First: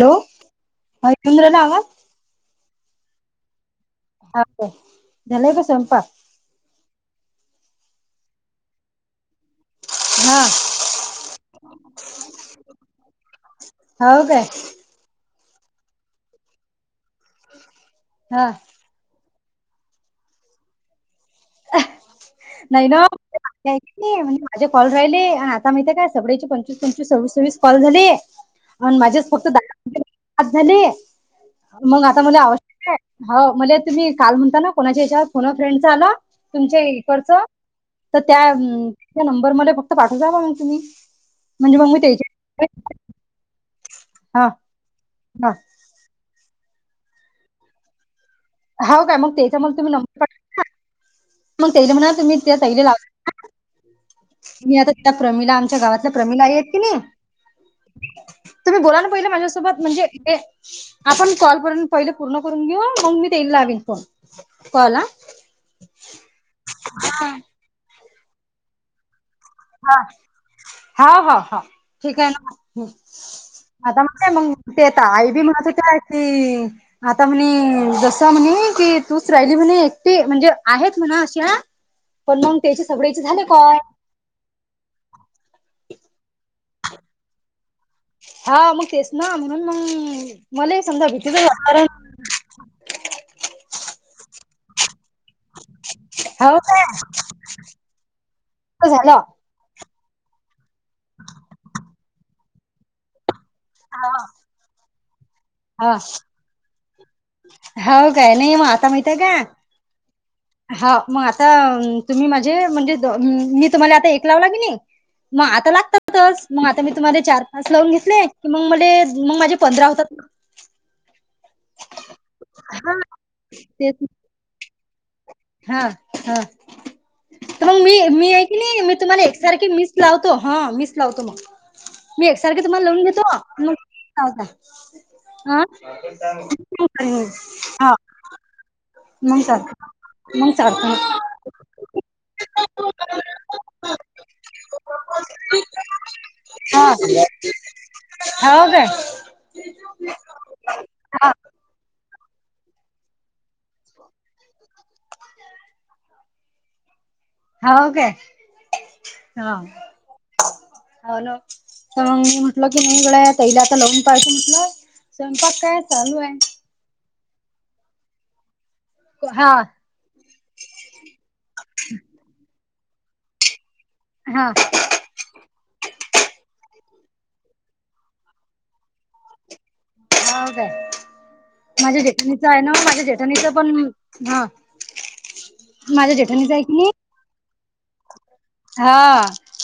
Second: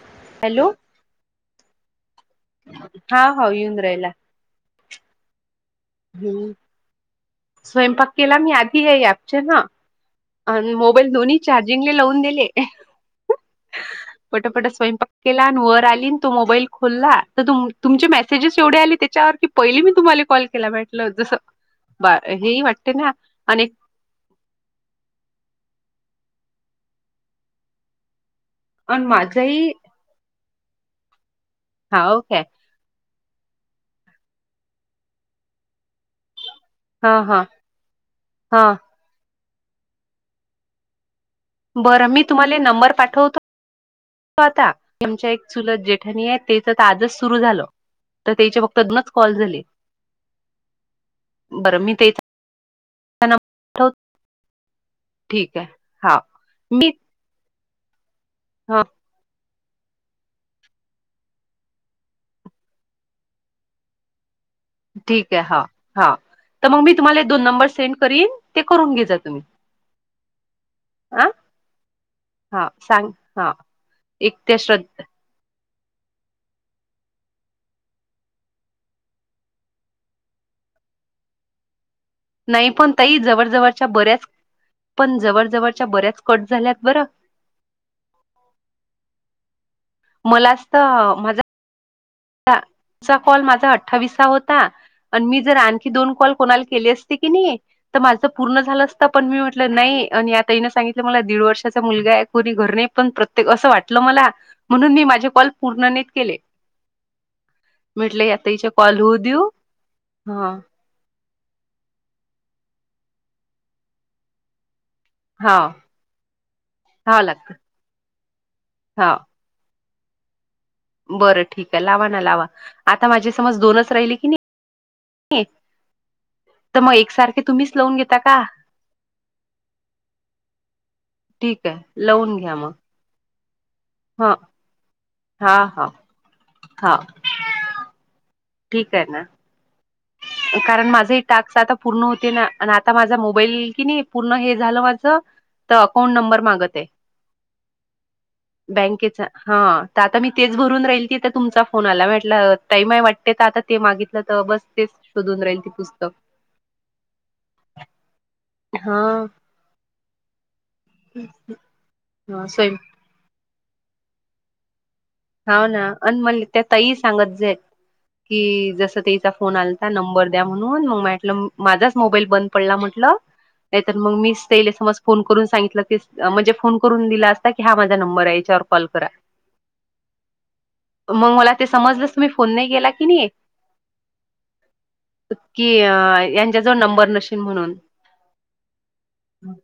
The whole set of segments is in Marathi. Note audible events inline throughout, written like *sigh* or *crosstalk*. हॅलो हॅलो ह चंद्रना. हा होा येऊन राहिला. हा का झाले का स्वयंपा- हम्म स्वयंपाक केला मी आधी आहे आपचे ना. हा आणि मोबाईल दोन्ही चार्जिंगले लावून दिले. होौ का. पटापट स्वयंपाक केला आणि वर आली तो मोबाईल खोलला तर तुमचे हा मेसेजेस एवढे आले त्याच्यावर कि पहि मी तुम्हाला कॉल केला भेटल जसं बा हेही *unintelligible* नाही वाटते न ना आणि म्हणजे माझे कॉल राहिले आणि आता माहितीय काय सगळे्याचे पंचवीस पंचवीस सव्वीस सव्वीस कॉल झाले. आणि माझेच फक्त दहा झाले मग हाव आता मध्ये काय आवश्यक आहे. हो म्हला तुम्ही काल म्हणता ना कोणाच्या याच्यावर कोणा फ्रेंड आला- तुमच्या हा इकडच हा तर त्या हा नंबर म फक्त पाठव द म मग तुम्ही. म्हणजे मग बरं मी तुम्हाला त्याच्या नंबर पाठवतो हा आता आमच्या एक चुलत जेठाणी आहेत. च आजच सुरु झालं तर त्या- हो काय मग तेचा मग तुम्ही नंबर मग बरं तेला मी म्हणा त्याचा तुम्ही त्या तैले लाव- नंबर तुम्ी आता त्या प्रमिला ठीक आहे आमच्या गावातल्या हा प्रमिला आहेत की मी नाही. तुम्ही ह बोला नां पहिले माझ्यासोबत म्हणजे हे, आपण कॉलपर्यंत पहिले पूर्ण करून घेऊ मग मी तेला हवीन फोन. कॉल हा ठीक आहे हा हा तर मग मी तुम्हाला दोन नंबर सेंड करीन ते करून घ्याचा तुम्ही. हा हा हा हा ठीक आहे हा ना सांग हा आता एक म त्या मग ते येत श्रद्धा आई बी म्हणा- काय ती. आता म्हणे जसा म्हणे कि तूच राहिली म्हणे एकटी म्हणजे आहेत म्हणा अशी, *inaudible* नाही पण तई जवळ जवळच्या बऱ्याच पण जवळ जवळच्या बऱ्याच कट झाल्यात बरं, हा मग तेच ना म्हणून मग मला समजा भीती जा कारण. तुचा कॉल माझा अठ्ठावीस होता. आणि मी जर आणखी दोन कॉल हो कोणाला काय केले असते की नाही, तर माझ पूर्ण झालं असता पण मी म्हटलं नाही आणि, ताईने सांगितलं मला दीड वर्षाचा मुलगा आहे कोणी घर नाही पण प्र- ते असं वाटलं हा मला म्हणून मी माझे कॉल पूर्ण हा नाही त केले. हो म्हटलं काय या नाही मग ताईच्या आता कॉल माहित होऊ का देऊ हा ह- मग आता तुम्ही माझे म्हणजे मी तुम्हाला आता एक लावला की नाही. मग हा आता लागतातच मग आता मी तुम्हा हा चार लागत पाच लावून घेतले. की मग मले हा मग माझे पंधरा होतात. बरं ठीक आहे लावा ना लावा हा आता माझी समज दोनच तेच राहिली की नाही. हा हा तर मग एकसारखे तुम्हीच मग मी लावून घेता मी का आहे की नाही मी तुम्हाला एकसारखी मिस लावतो हा मिस लावतो मग. ठीक आहे मी लावून घ्या एकसारखे मग तुम्हाला लोन घेतो मग, ह ह हा हा हा ह ठीक आहे ना ह सर. कारण माझ हे टास्क आता पूर्ण होते ना आणि आता माझा मोबाईल कि नाही पूर्ण हे झालं माझं. तर अकाउंट नंबर मागत हा आहे हो काय बँकेचा. हा तर आता मी तेच भरून राहील की तर तुमचा फोन आला म्हटलं तई माय वाटते तर आता. ते मागितलं तर बस तेच शोधून राहील ते पुस्तक. हो का हा. होल तर मग मी ह म्हटल स्वयं की म इकडे तला आता लवन पाहिज म्हटलं. स्वयंपाक हाव काय ना चालू आणि आहे. म्हणले त्या त सांगत जा की जस त्याचा हा फोन आला. नंबर द्या म्हणून मग माटलं माझाच मोबाईल बंद पडला म्हटलं नाही तर मग मीस हा समज फोन करून सांगितलं की म्हणजे फोन करून दिला असता की हा माझा नंबर आहे याच्यावर कॉल करा. हाव का? मग मला ते माझ्या समजलंच मी जेठाणीचं फोन आहे नाही ना, केला माझ्या की नाही जेठाणीच पण हा. कि अ माझ्या जेठणीचं यांच्या आहे की जवळ नाही नंबर नशील म्हणून. हा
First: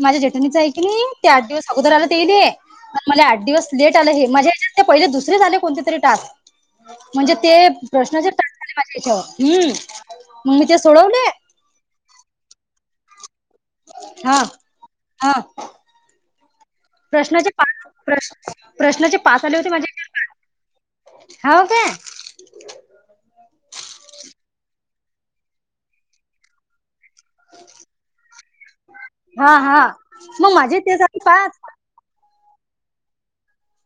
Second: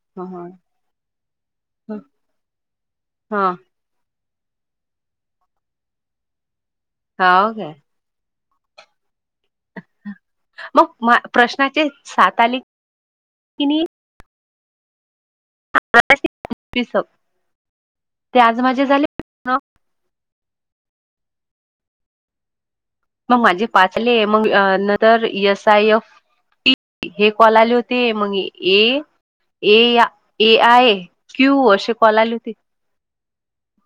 माझ्या ह जेठणीचं आहे की नाही ते आठ दिवस अगोदर आला ते येईल प मला आठ ह दिवस. लेट आलं हे माज्या हच्यात पहिले दुसर आले कोणते तरी टास्क म्हणजे हाव ते- काय प्रश्नच येतात खाली माझ्या इथ मग प्रश्नाचे सात आली किनी? हा हा. प्रश्नाचे पा प्र् ते आज माझे झाले प्रश्नाचे पाच पूर्ण. आले होते माझ्या इथ हाव का? मग माझे पाच आले, मग नतर इ एस आय एफ हे कॉल आले होते मग ये हा ए हा मग ए माझे आय ते झाले पाच क्यू असे कॉल आले होते.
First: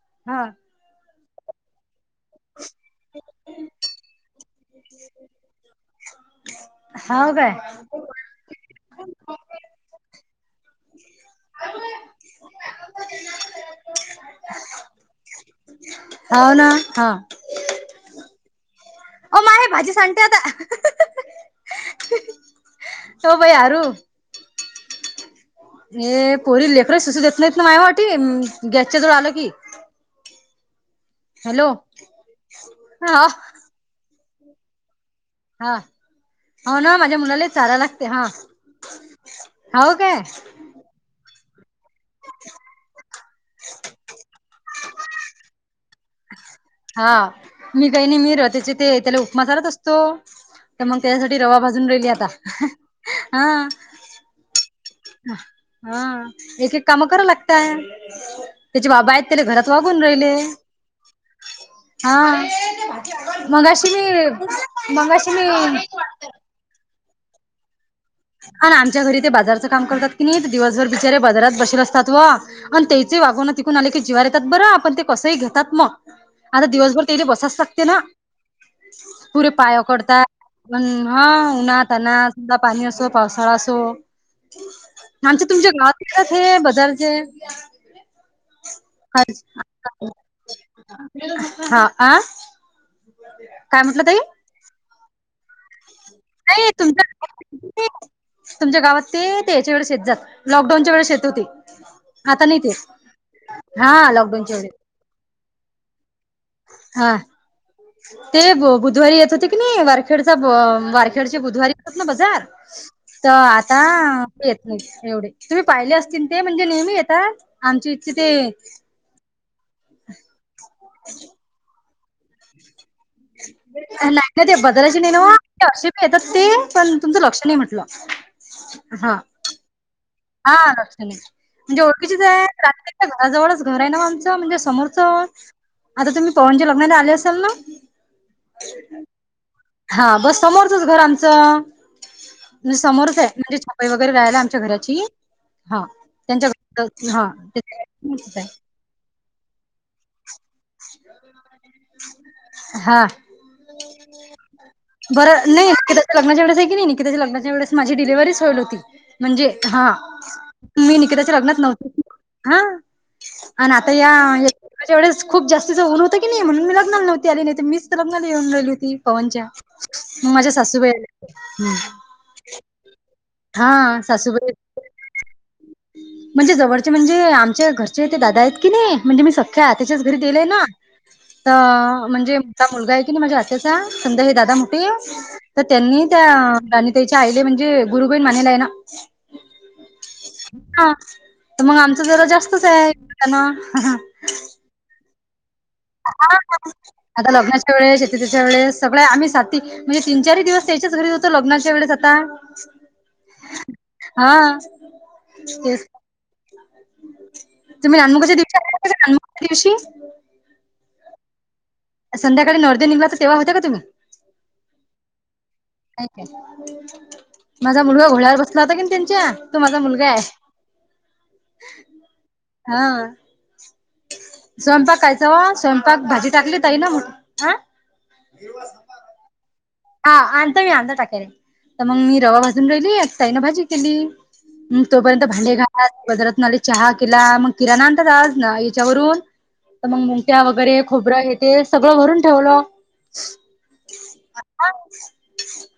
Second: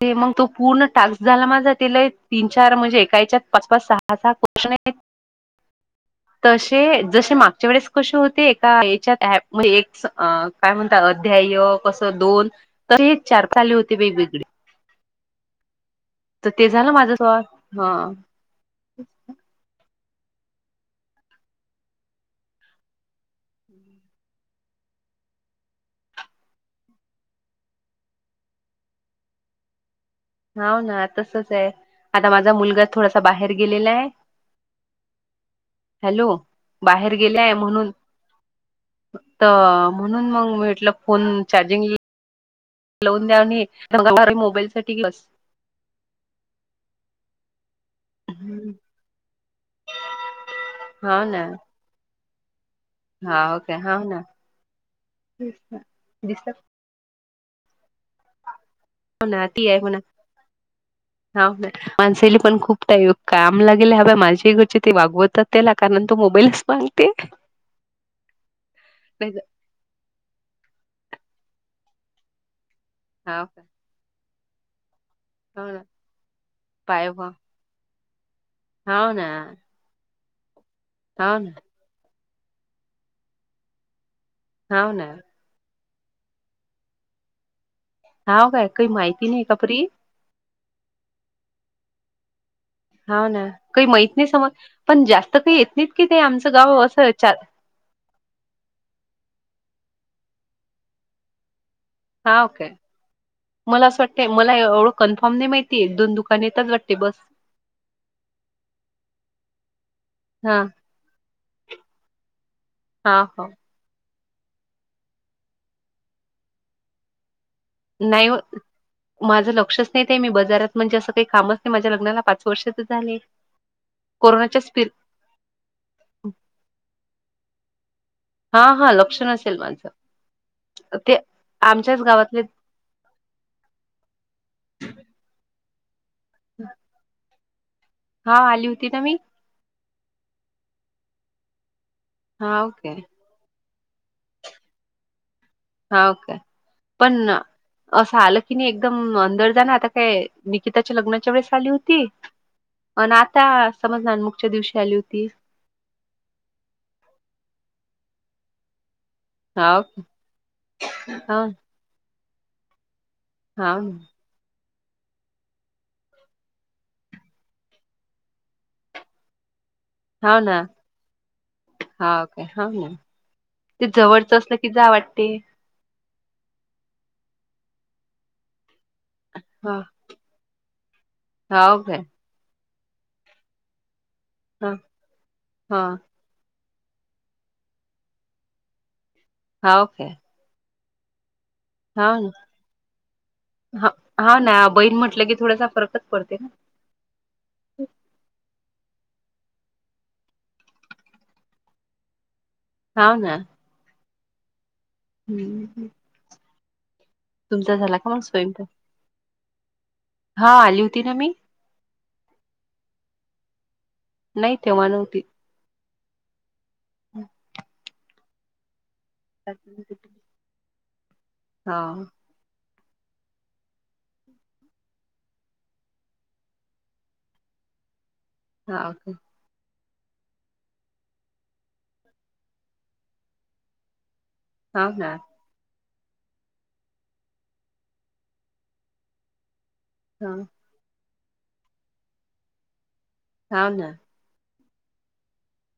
ते मग हा तो पूर्ण टास्क झाला माझा, तीला एक तीन चार म्हणजे एका हेच्यात पाच पाच सहा आता क्वेशन आहे, तसे हाव जसे काय मागचे वेळेस कसे होते एका हेच्यात ॲप म्हणजे, एक्स अ काय म्हणतात, अध्याय कसं दोन तर हे चार झाले होते, वेगवेगळे तर हाव ना ते झालं माझ हा सोडा ह. अ माहे भाजी सांडतेे आता, हो बाई आरु हे पोरी लेकर सूचू देत नाहीत ना, माह्या वाट गॅसच्या जवळ आलं की हाव ना तसच हॅलो हाय, आता माझा मुलगा थोडासा हा बाहेर गेलेला हाय हा हॅलो हो ना बाहेर माझ्या मुलाला गेलाय चारा म्हणून लागते हा त हो काय म्हणून मग भेटलं फोन चार्जिंग अच्छा *unintelligible* लावून द्या मी मोबाईलसाठी घेवून बस हा मी काही नाही, मी र त्याचे ते त्याला उपमा चारत असतो, तर मग हा त्यासाठी ना रवा भाजत *unintelligible* घे आता हा ओके हाव ना. हा दिसत एक एक काम करू लागताय. त्याचे बाबा आहेत, त्याले म्हणा ती घरात आहे म्हणा वागून राहिले. हा ब माणसेली हा पण खूप टाईम काम मगाशी लागेले, हाव माझी घरची ते मी मगाशी मी वागवतात त्याला कारण तो मोबाईलच मांगते. आणि आमच्या घरी ते बाजारचं काम करतात की नाही, दिवसभर बिचारे बाजारात बसेल असतात ओ आणि ते जे हा वागुन तिकून आले की, जेवायला येतात बरं आपण ते कसही घेतात, हो ना मग आता दिवसभर पाय तेले बसाच लागते ना. हाव ना पुरे पाया पडतात, पण हा हाव ना उन्हातान्हात णा पाणी असो पावसाळा असो, हाव ना आमचे तुमच्या गावातच हे बदलते. हाव काय कही मा *unintelligible* हा आ. हाव ना काय काही म्हटलं माहीत ताई नाही, समज पण जास्त काही येत नाहीत की ते, आमचं नाही गाव असं चा तुमच्या तुमच्या गावात ते ते याच्या वेळेस येत जात, लॉकडाऊनच्या वेळेस येत होते, आता हा नाही काय येत मला असं वाटतंय, मला एवढं कन्फर्म नाही माहितीे तुझ दुकान इथच वाटतय हा बस ते ब बुधवारी येत होते की, नाही वारखेडचा बा हा वारखेडचे बुधवारीच येतात ना बजार हा तर हो हा येत नाही एवढेच, तुम्ही पाहिले असतील ते म्हणजे नेहमी येतात. आमच्या इथचे नाही ते व माझं लक्षच नाही, ते मी बजारात म्हणजे असं काही कामच नाही माझ माह्या लग्नाला पाच वर्ष तर झाले ती लँग्वे ती कोरोनाच्याच पिर बदलायची नाही न्हव. ते असिप येतात, ती पण तुमचं लक्ष नाही म्हटलं. हा हा लक्ष नसेल माझं. हा लक्ष ते नसेल, म्हणजे आमच्याच ओळखीचीच गावातले हाएत रात्री तुमच्या घराजवळच घर आहे नाओ आहे. आमचं म्हणजे समोरचं आता तुम्ही पवनच्या लग्न झाले असेल ना? हा आली होती ना मी हा बस समोरचंच घर आमचं, हा म्ह ओके समोरच हाय म्हणजे वगैरे राहियला आच्या घराची हा. पण *inaudible* असं आलं की नाही एकदम अंदर जाण आता काय निकिताच्या लग्नाच्या वेळेस आली होती. हा. ता समज नाानमुगच्या दिवशी आली होती. बरं नाही तीच्या लग्नाच्या वेळेस आहे की नाही कि निकिताच्या लग्नाच्या वेळेस माझी डिलेव्हच होत होती. म्हणजे हा मी निकिताच्या हा लग्नात नव्हते. हा. अ न हा आता या लग्नाच्या वेळेस खूप जास्तीच ऊन होत की नाही म्हणून मी लग्नाला न्हवते आली नाही तर मीच लग्नाला येऊन राहिली होती पवनच्या. मग हा माझ्या ना सासूबाई आल्या हा का हा ना हा ते जवळच सासूबाई असल कि झाव वाटते. म्हणजे जवळचे म्हणजे आमच्या घरचे ते दादा आहेत की नाही म्हणजे मी सख्या ह आत्याच्याच घरी देलय ना हाव काय तर म्हणजे हा मुलगा आहे की नाही माझ्या आात्याचा संदा हे दादा ह मोठे तर ह त्यांनी त्यां राणी ताईच्या आईले म्हणजे गुरु गोईण म्हणालाय ना. हा ओके. ह तर मग आमचा जरा जास्तच आहेना. हा ना बहीण म्हटलं की थोडासा फरक आता लग्नाच्या वेळेस शेतीतेच्या वेळेस सगळे आम्ही साथी म्हणजे तीन चारही दिवस त्याच्याच घरीच होतो लग्नाच्या वेळेस आता. हा ना. हा तेच. हम्म तुमचा *inaudible* झाला का मग स्वयंपाक हा आली होती ना मी. संध्याकाळी नर्दे निलाच सेवा तेव्हा होता का तुम्ही? नाही तेव्हा नव्हते. माझा मुलगा घोड्यावर बसला होता की त्यांच्या तो माझा मुलगा आहे. *inaudible* हा. हा. स्वयंपाक खायचा वा स्वयंपाक भाजी टाकली ताई न हा *unintelligible* हा आणता मी अता टाकायला तर मग मी रवा भाजून राहिली. ताईनं भाजी केली. म हाव ना तोपर्यंत भांडे घा बाजारातून आले चहा केला मग किराणा आणतात आज ना याच्यावरून तर मग ह मोंगट्या वगैरे खोबरं हे ते सगळं भरून ठेवलं हा ना.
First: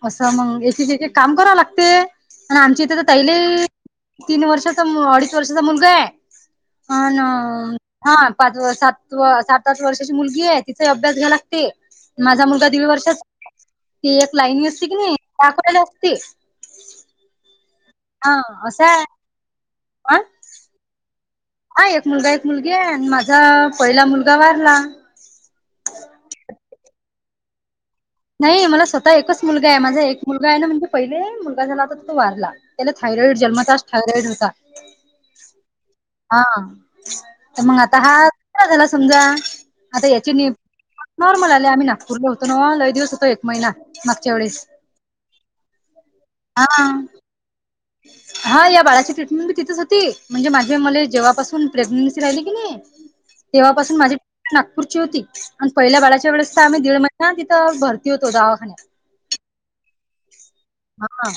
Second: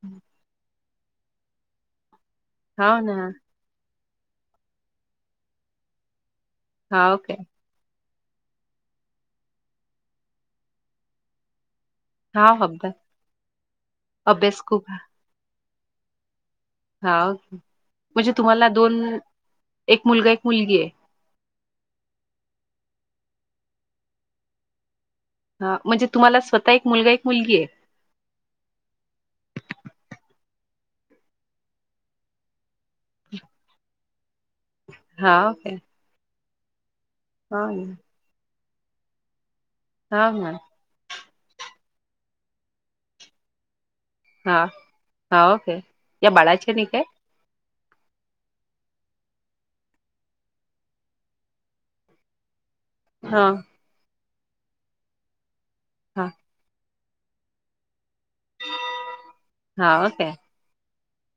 असं मंग एक एक एक काम करावं लागते आणि आमच्या इथे हाव तर ना तैले तीन वर्षाचा अडीच वर्षाचा मुलगा आहे हा हाव ना. काय हा पाच सात सात आठ वर्षाची मुलगी आहे तिच अभ्यास घ्यायला लागते माझा हाव मुलगा दीड अभ्यास वर्षातचा ती एक अभ्यास लाईनी असती खूप की नाही त्याक असती हा म्हणजे तुम्हाला असं दोन आहे. एक हा मुलगा एक मुलगी आहे. हा एक मुलगा एक मुलगी आहे. आणि माझा पहिला मुलगा वारला. हा म्हणजे तुम्हाला स्वतः एक मुलगा एक मुलगी आहे. नाही मला स्वतः एकच मुलगा आहे माझा एक मुलगा आहे ना म्हणजे पहिले मुलगा झालाता तो वारला त्याला थयॉइड जन्ताास थयरॉइड होता हा ओके हा तर मग आता हा झाला समजा आता याची हाव नि ना नॉर्मल आले आम्ही नागपूरले होतो ना लय दिवस होतो एक महिना. मागच्या हा वेळेस हा ओके या हा बाळाचे नाही काय? *inaudible* हा या बाळाची ट्रीटमेंट मी तिथेच होती म्हणजे माझे म जेव्हापासून प्रेग्नेन्सी राहिली की नाही हा तेव्हापासून माझी नागपूरची होती आणि पहिल्या हा बाळाच्या वेळेस तर आम्ही दीड महिना ना तिथं भरती होतो दवाखान्यात हा ओके हा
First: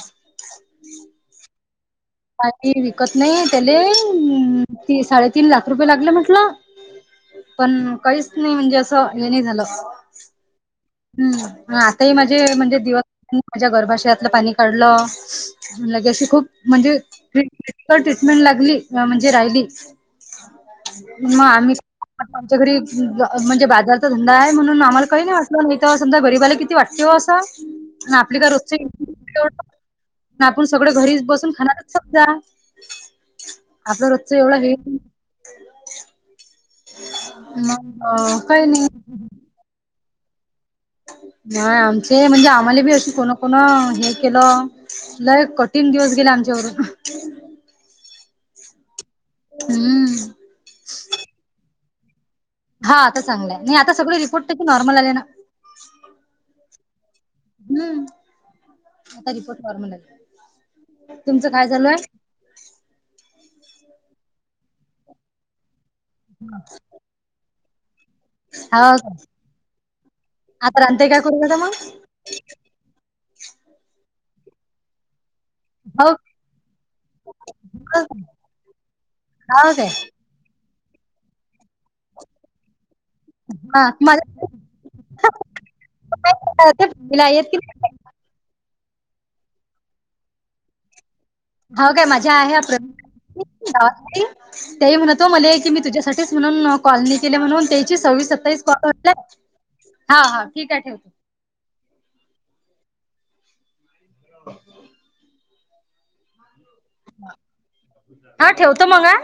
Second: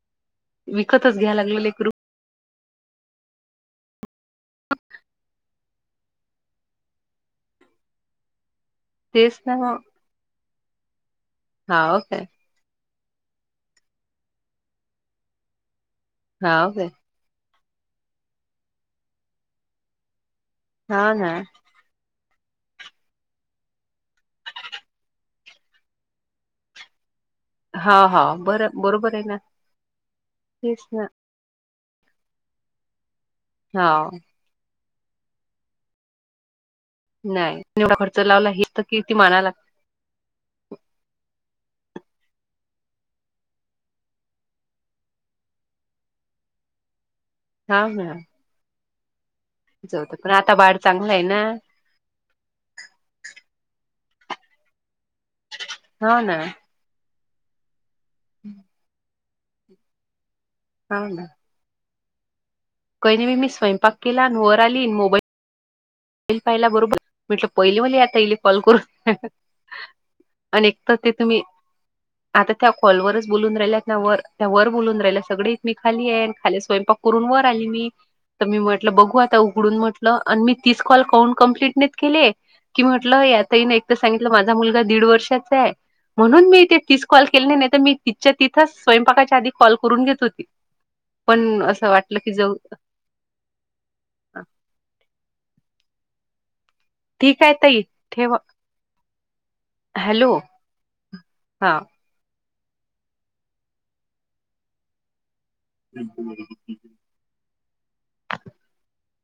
विकतच घ्याय लागले लेकरू काही विकत नाही त्याले त साडेतीन लाख रुपये लागले म्हटलं पण काहीच नाही म्हणजे असं हे तेच नाही ना झालं मग हम् हाव आता ह काय माझे म्हणजे दिवस माझ्या गर्भाशयातलं पाणी काढलं म्ह लगे अशी खूप हाव काय म्हणजे ट्रीटमेंट लागली म्हणजे राहिली हाव ना मग आम्ही आता आमच्या घरी म्हणजे बाजारचा धंदा आहे म्हणून आम्हाला काही नाही समजा गरीबाला किती वाटतेव हाव असं आपली हाव काय बर रोजचे बरोबर आहे ना आपण तेच सगळ ना घरी बसून खाणार *inaudible* जा आपलं हाव रस्त एवढं हेल नाही एवढा खर्च मग लावला काही ह नाही की ती म्हणाय लाग नाही आमचे म्हणजे आम्हाला बी अशी कोण कोण हे केलं लय कठीण दिवस गेला आमच्यावरून हा ना होत हम्म पण आता बाळ चांगला आहे ना हा आता चांगलं आहे नाही आता सगळे रिपोर्ट त्या नॉर्मल आले ना हाव ना हम्म आता रिपोर्ट नॉर्मल आले हा ना तुमचं काय झालाय कही मी स्वयंपाक केला वर आली मोबाईल पाहिला बरोबर म्हटलं पहिल म्ह आता येई *unintelligible* कॉल हा करून आणि एक आता तर रांधताय ते काय तुम्ही करू आता मग आता त्या कॉलवररच बोलून राहिल्यात वर त्या वर बोलून राहिल्या सगली मी हो खाली आहेन खाली स्वयंपाक करून वर आली मी हो तर मी म्हटलं बघू आता उघडून काय म्हटलं आणि मी तीस कॉल काउं कम्प्लिट नाही केली कि म्हटलं या ताई नाही एक हा तर सांगितलं मला माझा मुलगा दीड वर्षाचा आहे. म्हणून मी ते तीस फॅमिली कॉल आहेत केले की नाही नाही तर मी. तिथच्या तिथंच स्वयंपाकाच्या आधी कॉल करून घेत होती पण असं हो काय वाटलं की माझ्या ज. आहे हा प्रवीण तेही म्हणतो मला की मी तुझ्यासाठीच म्हणून. कॉलनी केले ठीक आहे म्हणून ताई त्याची सव्वीस ठेवा सत्तावीस पॉट हा हॅलो हा ठीक आहे ठेवतो. हा हम ह हा ठेवतो मग हा.